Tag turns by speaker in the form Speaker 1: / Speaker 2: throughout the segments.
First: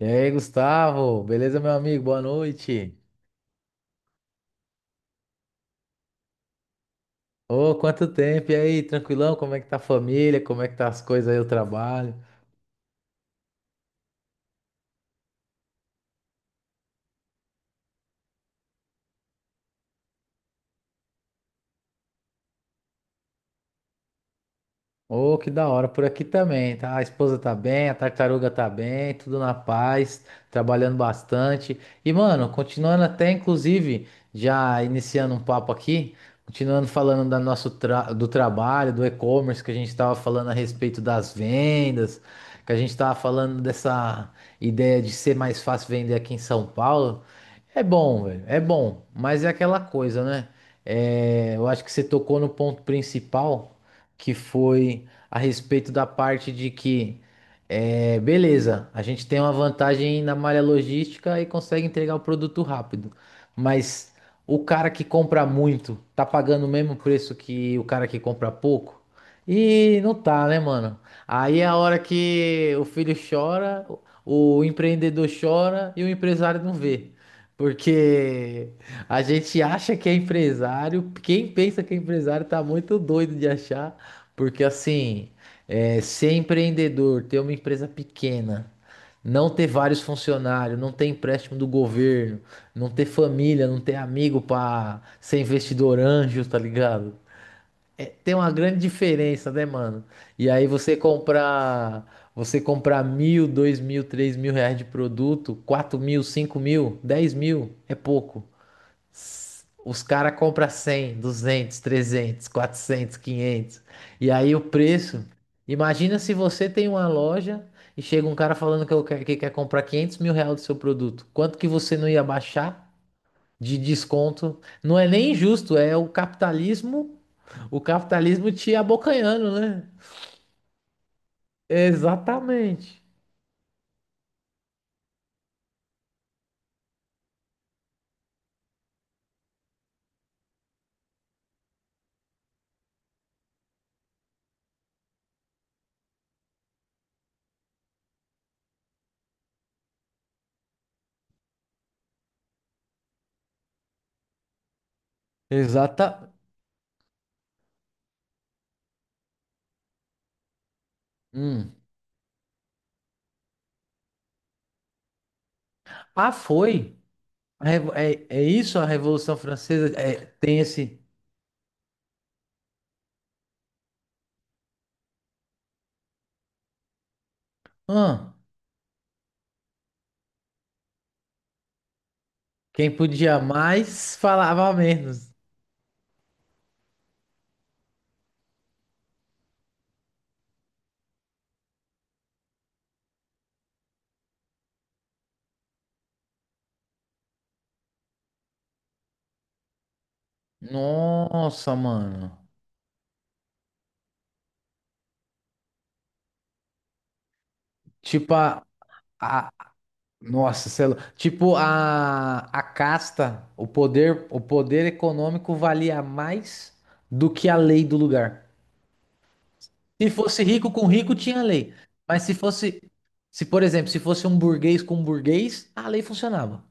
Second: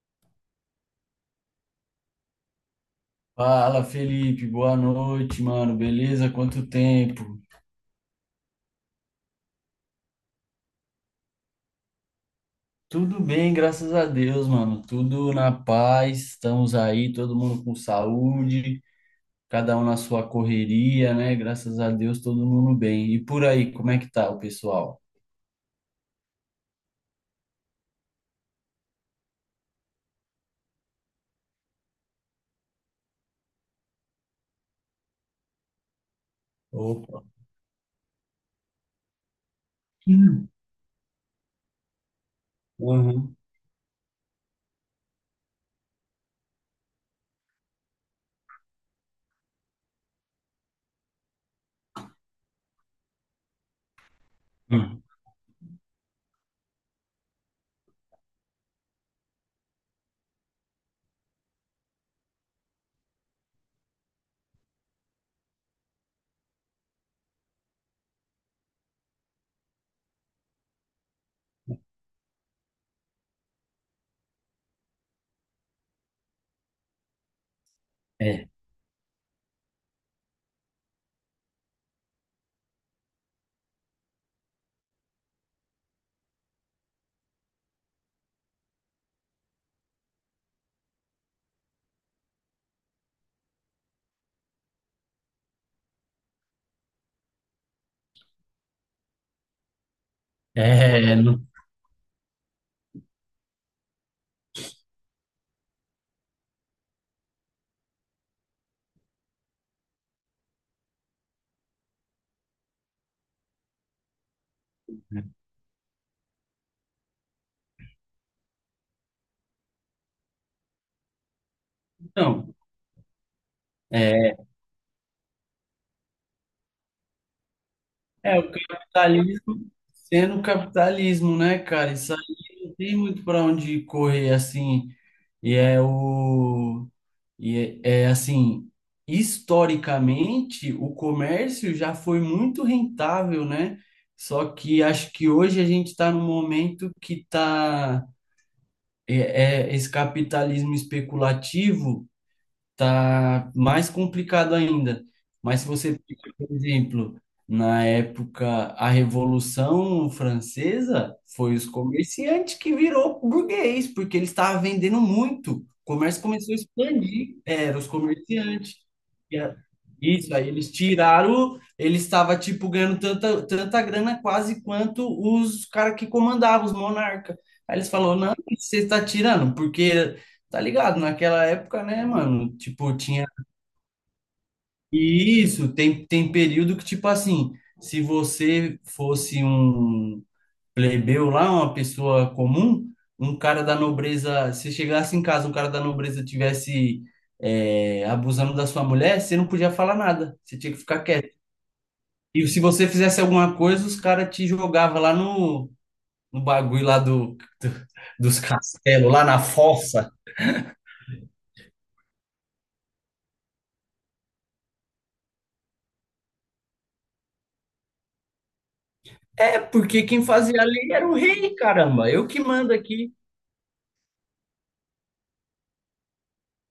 Speaker 1: E aí, Gustavo? Beleza, meu amigo? Boa noite.
Speaker 2: Fala, Felipe, boa noite, mano. Beleza? Quanto tempo?
Speaker 1: Ô, quanto tempo! E aí, tranquilão? Como é que tá a família? Como é que tá as coisas aí, o trabalho?
Speaker 2: Tudo bem, graças a Deus, mano. Tudo na paz. Estamos aí, todo mundo com saúde, cada um na sua correria, né? Graças a Deus, todo mundo bem. E por aí, como é que tá o pessoal?
Speaker 1: Ô, que da hora, por aqui também, tá? A esposa tá bem, a tartaruga tá bem, tudo na paz, trabalhando bastante. E, mano, continuando até, inclusive, já iniciando um papo aqui, continuando
Speaker 2: Opa.
Speaker 1: falando do trabalho, do e-commerce, que a gente tava
Speaker 2: Hum.
Speaker 1: falando a respeito das vendas, que a gente tava
Speaker 2: Uhum.
Speaker 1: falando dessa ideia de ser mais fácil vender aqui em São Paulo. É bom, velho, é bom, mas é aquela coisa, né? É, eu acho que você tocou no ponto principal que
Speaker 2: Hum.
Speaker 1: foi a respeito da parte de que, é, beleza, a gente tem uma vantagem na malha logística e consegue entregar o produto rápido, mas o cara que compra muito tá pagando o mesmo preço que o cara que compra pouco? E não tá, né, mano? Aí é a hora que o filho chora, o empreendedor chora e o empresário não vê.
Speaker 2: É,
Speaker 1: Porque a gente acha que é empresário, quem pensa que é empresário tá muito doido de achar porque assim, é, ser empreendedor, ter uma empresa pequena, não ter vários funcionários, não ter empréstimo do governo, não ter família, não ter amigo pra ser investidor anjo, tá ligado? É, tem uma grande diferença, né, mano? E aí você
Speaker 2: é, não.
Speaker 1: comprar, você comprar 1.000, 2.000, 3.000 reais de produto, 4.000, 5.000, 10.000, é pouco. Os caras compram 100, 200, 300, 400, 500. E aí o preço. Imagina se você tem uma loja e chega um cara falando que, que quer comprar 500.000 reais do seu produto. Quanto que você não ia
Speaker 2: Então,
Speaker 1: baixar de
Speaker 2: é,
Speaker 1: desconto? Não é nem injusto, é o
Speaker 2: É,
Speaker 1: capitalismo
Speaker 2: o
Speaker 1: te abocanhando,
Speaker 2: capitalismo
Speaker 1: né?
Speaker 2: sendo capitalismo, né, cara? Isso aí não tem
Speaker 1: Exatamente.
Speaker 2: muito para onde correr, assim. E é o. E é, assim, historicamente, o comércio já foi muito rentável, né? Só que acho que hoje a gente está num momento que tá. É, esse capitalismo especulativo tá mais complicado ainda. Mas se você
Speaker 1: Exata.
Speaker 2: pega, por exemplo, na época a Revolução Francesa, foi os
Speaker 1: Hum.
Speaker 2: comerciantes que virou burguês, porque eles estavam vendendo muito. O comércio
Speaker 1: Ah,
Speaker 2: começou a
Speaker 1: foi.
Speaker 2: expandir, era os
Speaker 1: É,
Speaker 2: comerciantes.
Speaker 1: isso a Revolução
Speaker 2: E a-
Speaker 1: Francesa? É,
Speaker 2: Isso, aí
Speaker 1: tem
Speaker 2: eles
Speaker 1: esse.
Speaker 2: tiraram, eles estavam tipo ganhando tanta, tanta grana quase quanto os caras que comandavam, os monarcas. Aí eles falaram, não,
Speaker 1: Hã?
Speaker 2: o você está tirando, porque. Tá ligado? Naquela época, né, mano?
Speaker 1: Quem
Speaker 2: Tipo, tinha
Speaker 1: podia mais falava menos.
Speaker 2: isso. Tem período que, tipo assim, se você fosse um plebeu lá, uma pessoa comum, um cara da nobreza, se chegasse em casa, um cara da nobreza tivesse abusando da sua mulher, você não podia falar nada. Você tinha que ficar quieto.
Speaker 1: Nossa, mano.
Speaker 2: E se você fizesse alguma coisa, os caras te jogavam lá no bagulho lá do-
Speaker 1: Tipo
Speaker 2: dos
Speaker 1: a,
Speaker 2: castelos, lá na
Speaker 1: a
Speaker 2: fossa.
Speaker 1: nossa, sei lá. Tipo a casta, o poder econômico valia mais do que a lei do lugar.
Speaker 2: É, porque
Speaker 1: Se
Speaker 2: quem
Speaker 1: fosse
Speaker 2: fazia a
Speaker 1: rico com
Speaker 2: lei era
Speaker 1: rico,
Speaker 2: o
Speaker 1: tinha
Speaker 2: rei,
Speaker 1: lei.
Speaker 2: caramba.
Speaker 1: Mas
Speaker 2: Eu
Speaker 1: se
Speaker 2: que mando
Speaker 1: fosse,
Speaker 2: aqui.
Speaker 1: se por exemplo, se fosse um burguês com burguês, a lei funcionava.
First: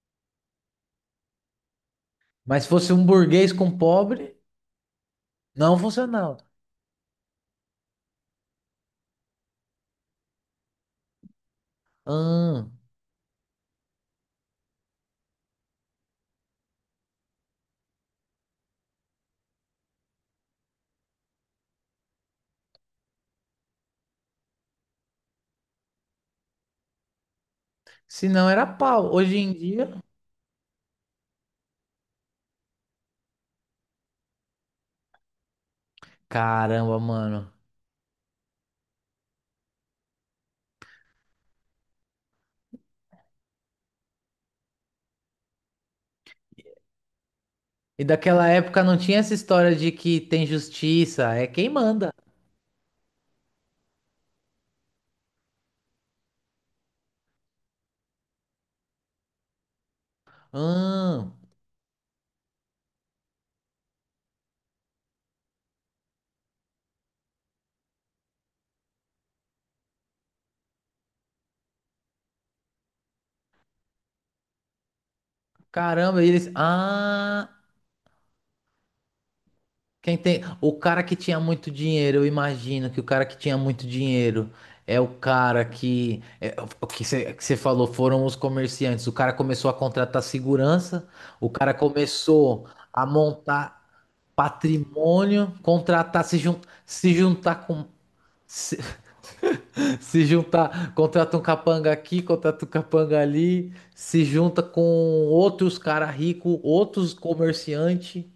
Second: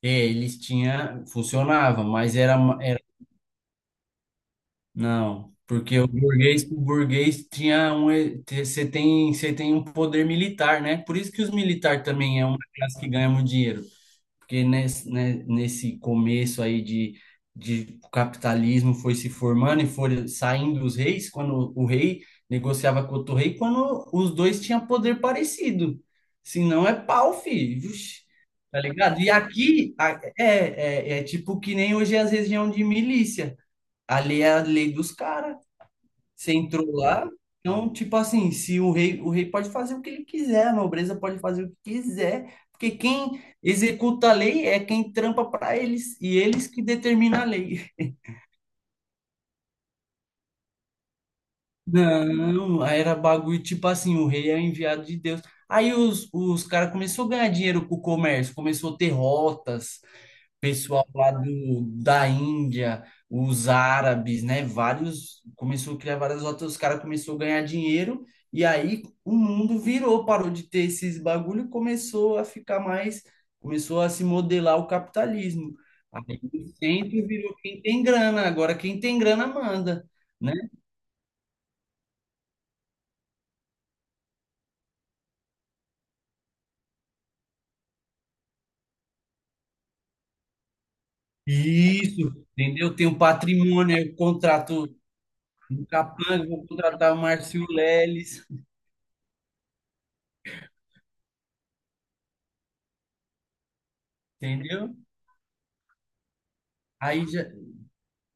Speaker 2: É, eles tinham, funcionava, mas era,
Speaker 1: Mas se fosse
Speaker 2: era
Speaker 1: um burguês com pobre,
Speaker 2: não,
Speaker 1: não
Speaker 2: porque o
Speaker 1: funcionava.
Speaker 2: burguês, o burguês tinha um, você tem um poder militar, né? Por isso que os militares também é uma
Speaker 1: Ah,
Speaker 2: classe que ganha muito dinheiro. Porque nesse, né, nesse começo aí de, o capitalismo foi se formando e foram saindo os reis, quando o rei negociava com outro rei, quando os dois tinham poder parecido. Se não é pau, filho. Vixe!
Speaker 1: se não era
Speaker 2: Tá
Speaker 1: pau.
Speaker 2: ligado? E
Speaker 1: Hoje em
Speaker 2: aqui
Speaker 1: dia,
Speaker 2: é, é, tipo que nem hoje as regiões de milícia. Ali é a lei dos caras. Você entrou
Speaker 1: caramba,
Speaker 2: lá,
Speaker 1: mano.
Speaker 2: então, tipo assim, se o rei, o rei pode fazer o que ele quiser, a nobreza pode fazer o que quiser, porque quem executa a lei é quem trampa para eles, e eles que determinam a lei.
Speaker 1: E daquela época não tinha essa história de que tem justiça, é quem manda.
Speaker 2: Não, aí era bagulho, tipo assim, o rei é o enviado de Deus. Aí os caras começaram a ganhar dinheiro com o comércio, começou a ter rotas, pessoal
Speaker 1: Ah,
Speaker 2: lá da Índia, os árabes, né? Vários começou a criar várias rotas, os caras começou a ganhar dinheiro e aí o mundo virou, parou de ter esses bagulho, e começou a ficar mais, começou a se modelar o capitalismo.
Speaker 1: caramba,
Speaker 2: Aí
Speaker 1: eles.
Speaker 2: o centro
Speaker 1: Ah,
Speaker 2: virou quem tem grana, agora quem tem grana manda,
Speaker 1: quem tem.
Speaker 2: né?
Speaker 1: O cara que tinha muito dinheiro, eu imagino que o cara que tinha muito dinheiro é o cara que. É, o que você falou foram os comerciantes. O cara começou a contratar segurança, o cara
Speaker 2: Isso,
Speaker 1: começou
Speaker 2: entendeu?
Speaker 1: a
Speaker 2: Tem o
Speaker 1: montar
Speaker 2: patrimônio, aí eu contrato
Speaker 1: patrimônio,
Speaker 2: um
Speaker 1: contratar,
Speaker 2: capanga, vou
Speaker 1: se
Speaker 2: contratar o Márcio
Speaker 1: juntar com.
Speaker 2: Leles,
Speaker 1: Se, se juntar, contrata um capanga aqui, contrata um capanga ali, se junta com
Speaker 2: entendeu?
Speaker 1: outros cara rico, outros
Speaker 2: Aí já,
Speaker 1: comerciante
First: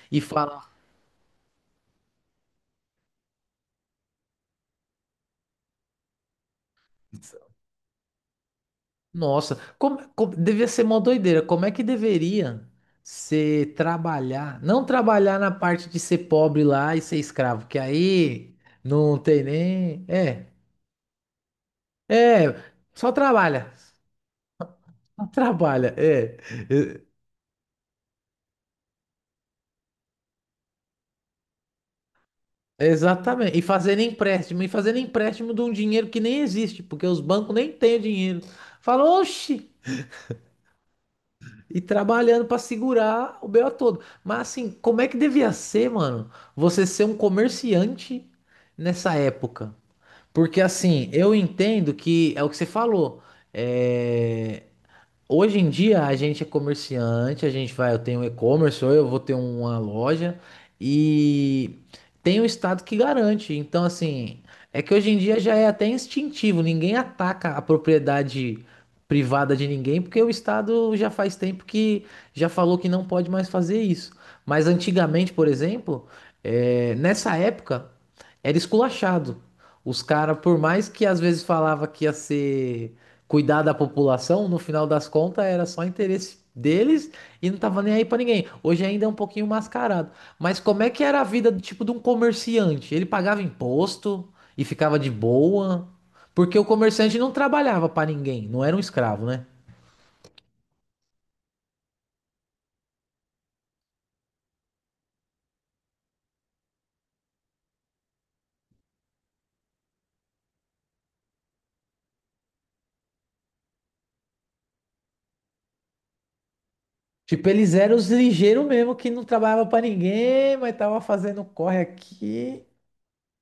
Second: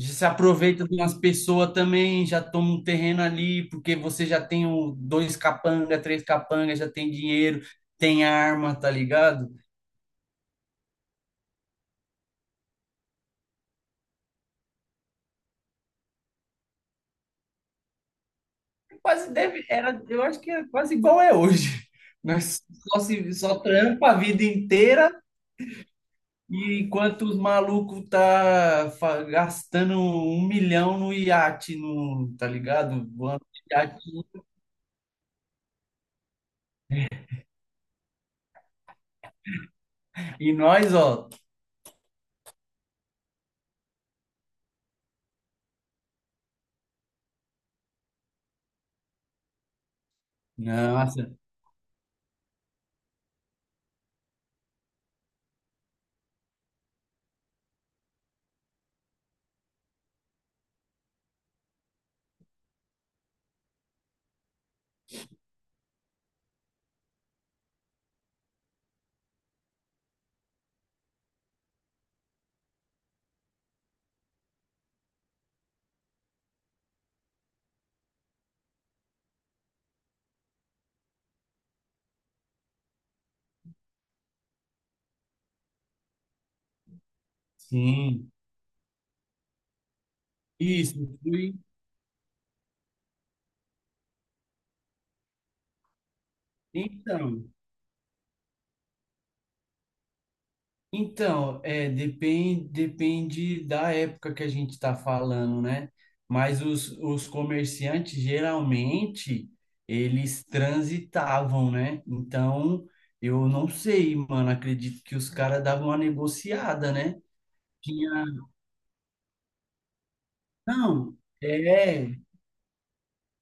Speaker 2: Já
Speaker 1: e
Speaker 2: se
Speaker 1: fala:
Speaker 2: aproveita de umas pessoas também, já toma um terreno ali, porque você já tem um, dois capanga, três capanga, já tem dinheiro, tem arma, tá ligado?
Speaker 1: nossa, devia ser uma doideira. Como é que deveria ser trabalhar? Não trabalhar na parte de ser pobre lá e ser escravo, que aí não
Speaker 2: Quase
Speaker 1: tem
Speaker 2: deve, era,
Speaker 1: nem.
Speaker 2: eu acho que era quase igual é hoje.
Speaker 1: É,
Speaker 2: Nós só
Speaker 1: só
Speaker 2: se só
Speaker 1: trabalha,
Speaker 2: trampa a vida inteira
Speaker 1: só trabalha. É,
Speaker 2: e enquanto os malucos tá gastando 1 milhão no iate, no, tá ligado? Voando
Speaker 1: exatamente.
Speaker 2: de iate.
Speaker 1: E fazendo empréstimo de um dinheiro que nem existe, porque os bancos nem têm o dinheiro. Fala, oxi!
Speaker 2: E nós, ó,
Speaker 1: E trabalhando para segurar o BO todo. Mas assim, como é que devia ser, mano, você ser um comerciante nessa época? Porque assim,
Speaker 2: nossa,
Speaker 1: eu entendo que é o que você falou. É, hoje em dia a gente é comerciante, a gente vai, eu tenho um e-commerce ou eu vou ter uma loja e tem o estado que garante. Então, assim, é que hoje em dia já é até instintivo, ninguém ataca a propriedade privada de ninguém, porque o estado já faz tempo que já falou que não pode mais fazer isso. Mas antigamente, por exemplo, nessa época era esculachado. Os caras, por mais que às vezes falava que ia ser cuidar da população, no final das contas era só interesse deles e não tava nem aí pra
Speaker 2: sim,
Speaker 1: ninguém. Hoje ainda é um pouquinho mascarado. Mas como é que
Speaker 2: isso,
Speaker 1: era a vida
Speaker 2: fui,
Speaker 1: do tipo de um comerciante? Ele pagava imposto e ficava de boa, porque o comerciante não
Speaker 2: então.
Speaker 1: trabalhava pra ninguém, não era um escravo, né?
Speaker 2: Então, é, depende da época que a gente está falando, né? Mas os comerciantes, geralmente, eles transitavam, né? Então, eu não sei, mano, acredito que os caras davam uma negociada, né?
Speaker 1: Tipo, eles eram os
Speaker 2: Tinha...
Speaker 1: ligeiros mesmo que não trabalhava pra ninguém, mas tava
Speaker 2: Não,
Speaker 1: fazendo corre
Speaker 2: é,
Speaker 1: aqui.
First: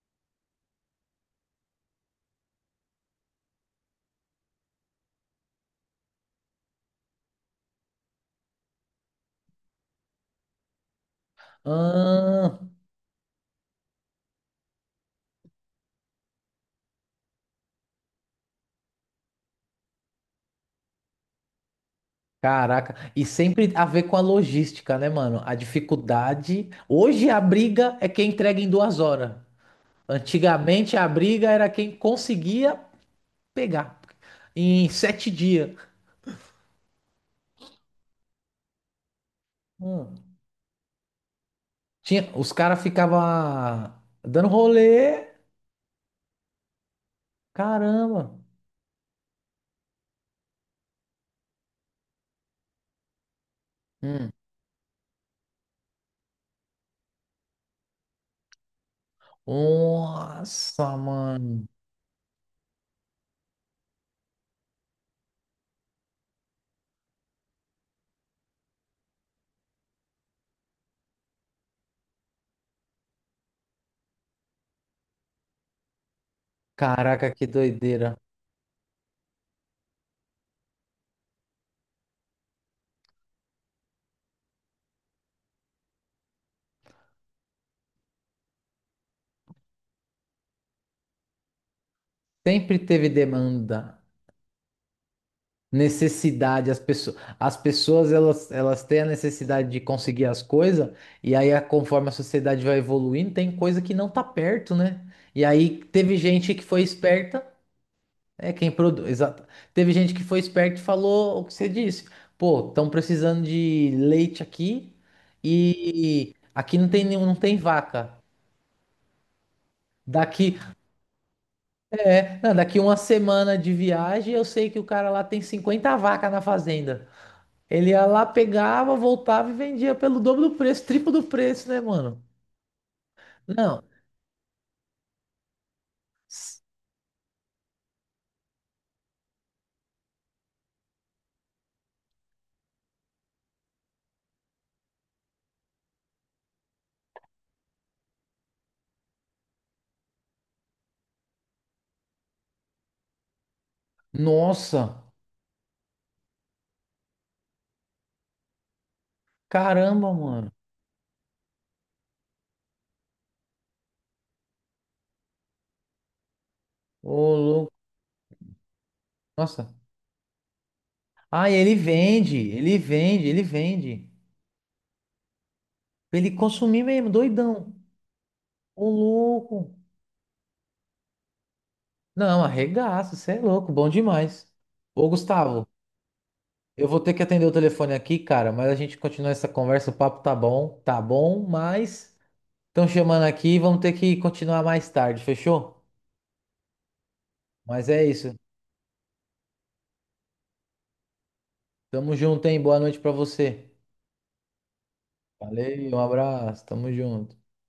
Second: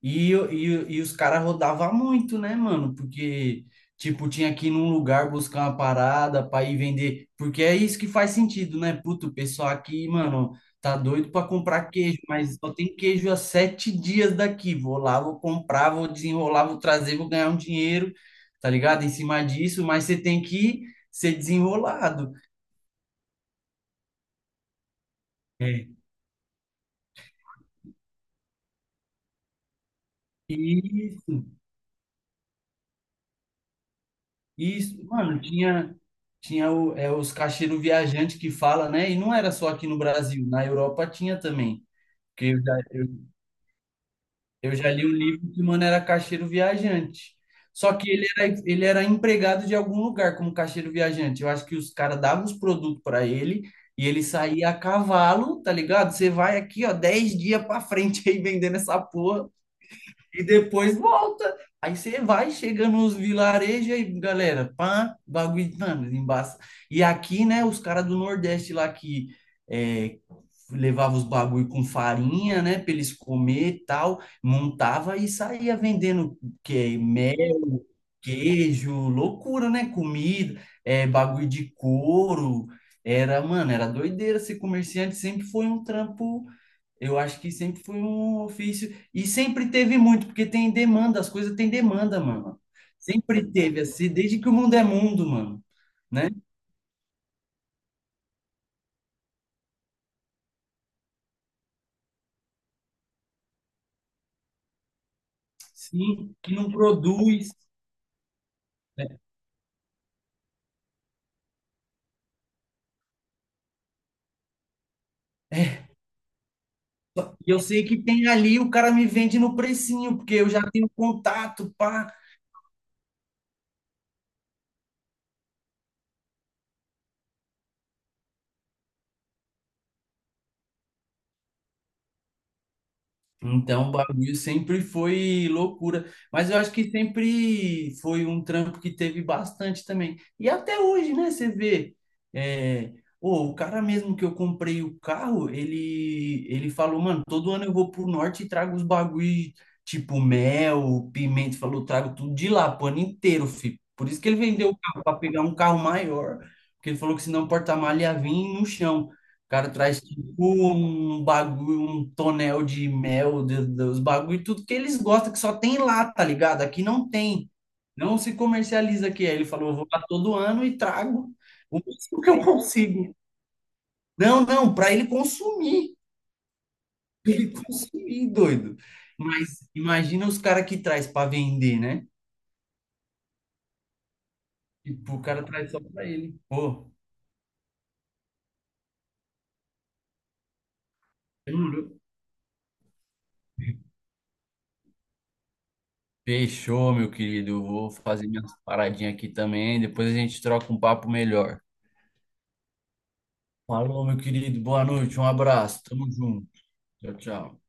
Speaker 2: E os caras rodavam muito, né, mano? Porque, tipo, tinha que ir num lugar buscar uma parada pra ir vender. Porque é isso que faz sentido, né? Puto, o pessoal aqui, mano, tá doido pra comprar queijo, mas
Speaker 1: Ah,
Speaker 2: só tem queijo há 7 dias daqui. Vou lá, vou comprar, vou desenrolar, vou trazer, vou ganhar um dinheiro, tá ligado? Em cima disso, mas você tem que ser desenrolado.
Speaker 1: caraca, e sempre a ver com a logística, né, mano? A
Speaker 2: É.
Speaker 1: dificuldade. Hoje a briga é quem entrega em 2 horas. Antigamente a
Speaker 2: Isso.
Speaker 1: briga era quem conseguia pegar
Speaker 2: E,
Speaker 1: em
Speaker 2: isso,
Speaker 1: sete
Speaker 2: mano,
Speaker 1: dias.
Speaker 2: tinha, tinha o, os caixeiros viajantes que fala, né? E não era só aqui no
Speaker 1: Hum.
Speaker 2: Brasil, na Europa tinha também.
Speaker 1: Tinha,
Speaker 2: Porque
Speaker 1: os
Speaker 2: eu já,
Speaker 1: caras ficavam dando
Speaker 2: eu já li um
Speaker 1: rolê.
Speaker 2: livro que, mano, era caixeiro viajante. Só que
Speaker 1: Caramba.
Speaker 2: ele era empregado de algum lugar como caixeiro viajante. Eu acho que os caras davam os produtos para ele e ele
Speaker 1: Hum.
Speaker 2: saía a cavalo, tá ligado? Você vai aqui, ó, 10 dias para frente aí vendendo essa porra. E
Speaker 1: Nossa,
Speaker 2: depois volta.
Speaker 1: mano.
Speaker 2: Aí você vai, chega nos vilarejos aí, galera, pá, bagulho, mano, embaça. E aqui, né, os caras do Nordeste lá que é, levava os bagulho com farinha, né, pra eles comer e tal, montava e saía vendendo que
Speaker 1: Caraca, que
Speaker 2: mel,
Speaker 1: doideira.
Speaker 2: queijo, loucura, né, comida, bagulho de couro. Era, mano, era doideira. Ser comerciante sempre foi um trampo, eu acho que sempre foi um ofício e sempre teve muito, porque tem demanda, as coisas têm demanda, mano.
Speaker 1: Sempre teve
Speaker 2: Sempre teve
Speaker 1: demanda.
Speaker 2: assim, desde que o mundo é mundo, mano, né?
Speaker 1: Necessidade, as pessoas elas têm a necessidade de conseguir as coisas, conforme a sociedade vai evoluindo, tem coisa que não tá perto, né? E aí teve
Speaker 2: Sim, que
Speaker 1: gente que
Speaker 2: não
Speaker 1: foi esperta,
Speaker 2: produz.
Speaker 1: é quem produz, exato. Teve gente que foi esperta e falou o que você disse. Pô, estão precisando de leite aqui e aqui não tem nenhum, não
Speaker 2: E
Speaker 1: tem
Speaker 2: eu sei que
Speaker 1: vaca.
Speaker 2: tem ali, o cara me vende no precinho, porque eu
Speaker 1: Daqui,
Speaker 2: já tenho contato, pá.
Speaker 1: é, não, daqui uma semana de viagem, eu sei que o cara lá tem 50 vacas na fazenda. Ele ia lá, pegava, voltava e vendia pelo dobro do preço, triplo do preço, né, mano? Não.
Speaker 2: Então, o bagulho sempre foi loucura, mas eu
Speaker 1: S-
Speaker 2: acho que sempre foi um trampo que teve bastante também. E até hoje, né, você vê, é, ô, o cara mesmo que eu comprei o carro, ele falou, mano, todo ano eu vou pro norte e trago os bagulho, tipo mel, pimenta, falou, trago tudo de lá, pro ano inteiro, filho. Por isso que ele vendeu o carro,
Speaker 1: Nossa,
Speaker 2: para pegar um carro maior, porque ele falou que senão o porta-malha ia vir no chão. O cara traz
Speaker 1: caramba,
Speaker 2: tipo
Speaker 1: mano.
Speaker 2: um bagulho, um tonel de mel, os bagulho, tudo que eles gostam, que só tem lá, tá ligado? Aqui não
Speaker 1: Ô,
Speaker 2: tem.
Speaker 1: louco.
Speaker 2: Não se comercializa aqui. Aí ele falou,
Speaker 1: Nossa.
Speaker 2: eu vou lá todo ano e trago
Speaker 1: Ah, e ele
Speaker 2: o máximo que
Speaker 1: vende,
Speaker 2: eu
Speaker 1: ele
Speaker 2: consigo.
Speaker 1: vende, ele vende.
Speaker 2: Não, não, para ele consumir.
Speaker 1: Pra ele consumir mesmo,
Speaker 2: Pra ele
Speaker 1: doidão.
Speaker 2: consumir, doido.
Speaker 1: Ô,
Speaker 2: Mas
Speaker 1: louco.
Speaker 2: imagina os caras que traz para vender, né?
Speaker 1: Não, arregaça, você é louco, bom demais. Ô,
Speaker 2: Tipo, o cara
Speaker 1: Gustavo,
Speaker 2: traz só para ele.
Speaker 1: eu
Speaker 2: Pô,
Speaker 1: vou ter que atender o telefone aqui, cara, mas a gente continua essa conversa, o papo tá bom,
Speaker 2: demorou.
Speaker 1: mas estão chamando aqui, vamos ter que continuar mais tarde, fechou?
Speaker 2: Fechou, meu querido. Eu
Speaker 1: Mas
Speaker 2: vou
Speaker 1: é
Speaker 2: fazer
Speaker 1: isso.
Speaker 2: minhas paradinhas aqui também. Depois a gente troca um papo melhor.
Speaker 1: Tamo junto, hein? Boa noite pra você.
Speaker 2: Alô, meu querido, boa noite, um abraço,
Speaker 1: Valeu, um
Speaker 2: tamo junto.
Speaker 1: abraço. Tamo
Speaker 2: Tchau,
Speaker 1: junto.
Speaker 2: tchau.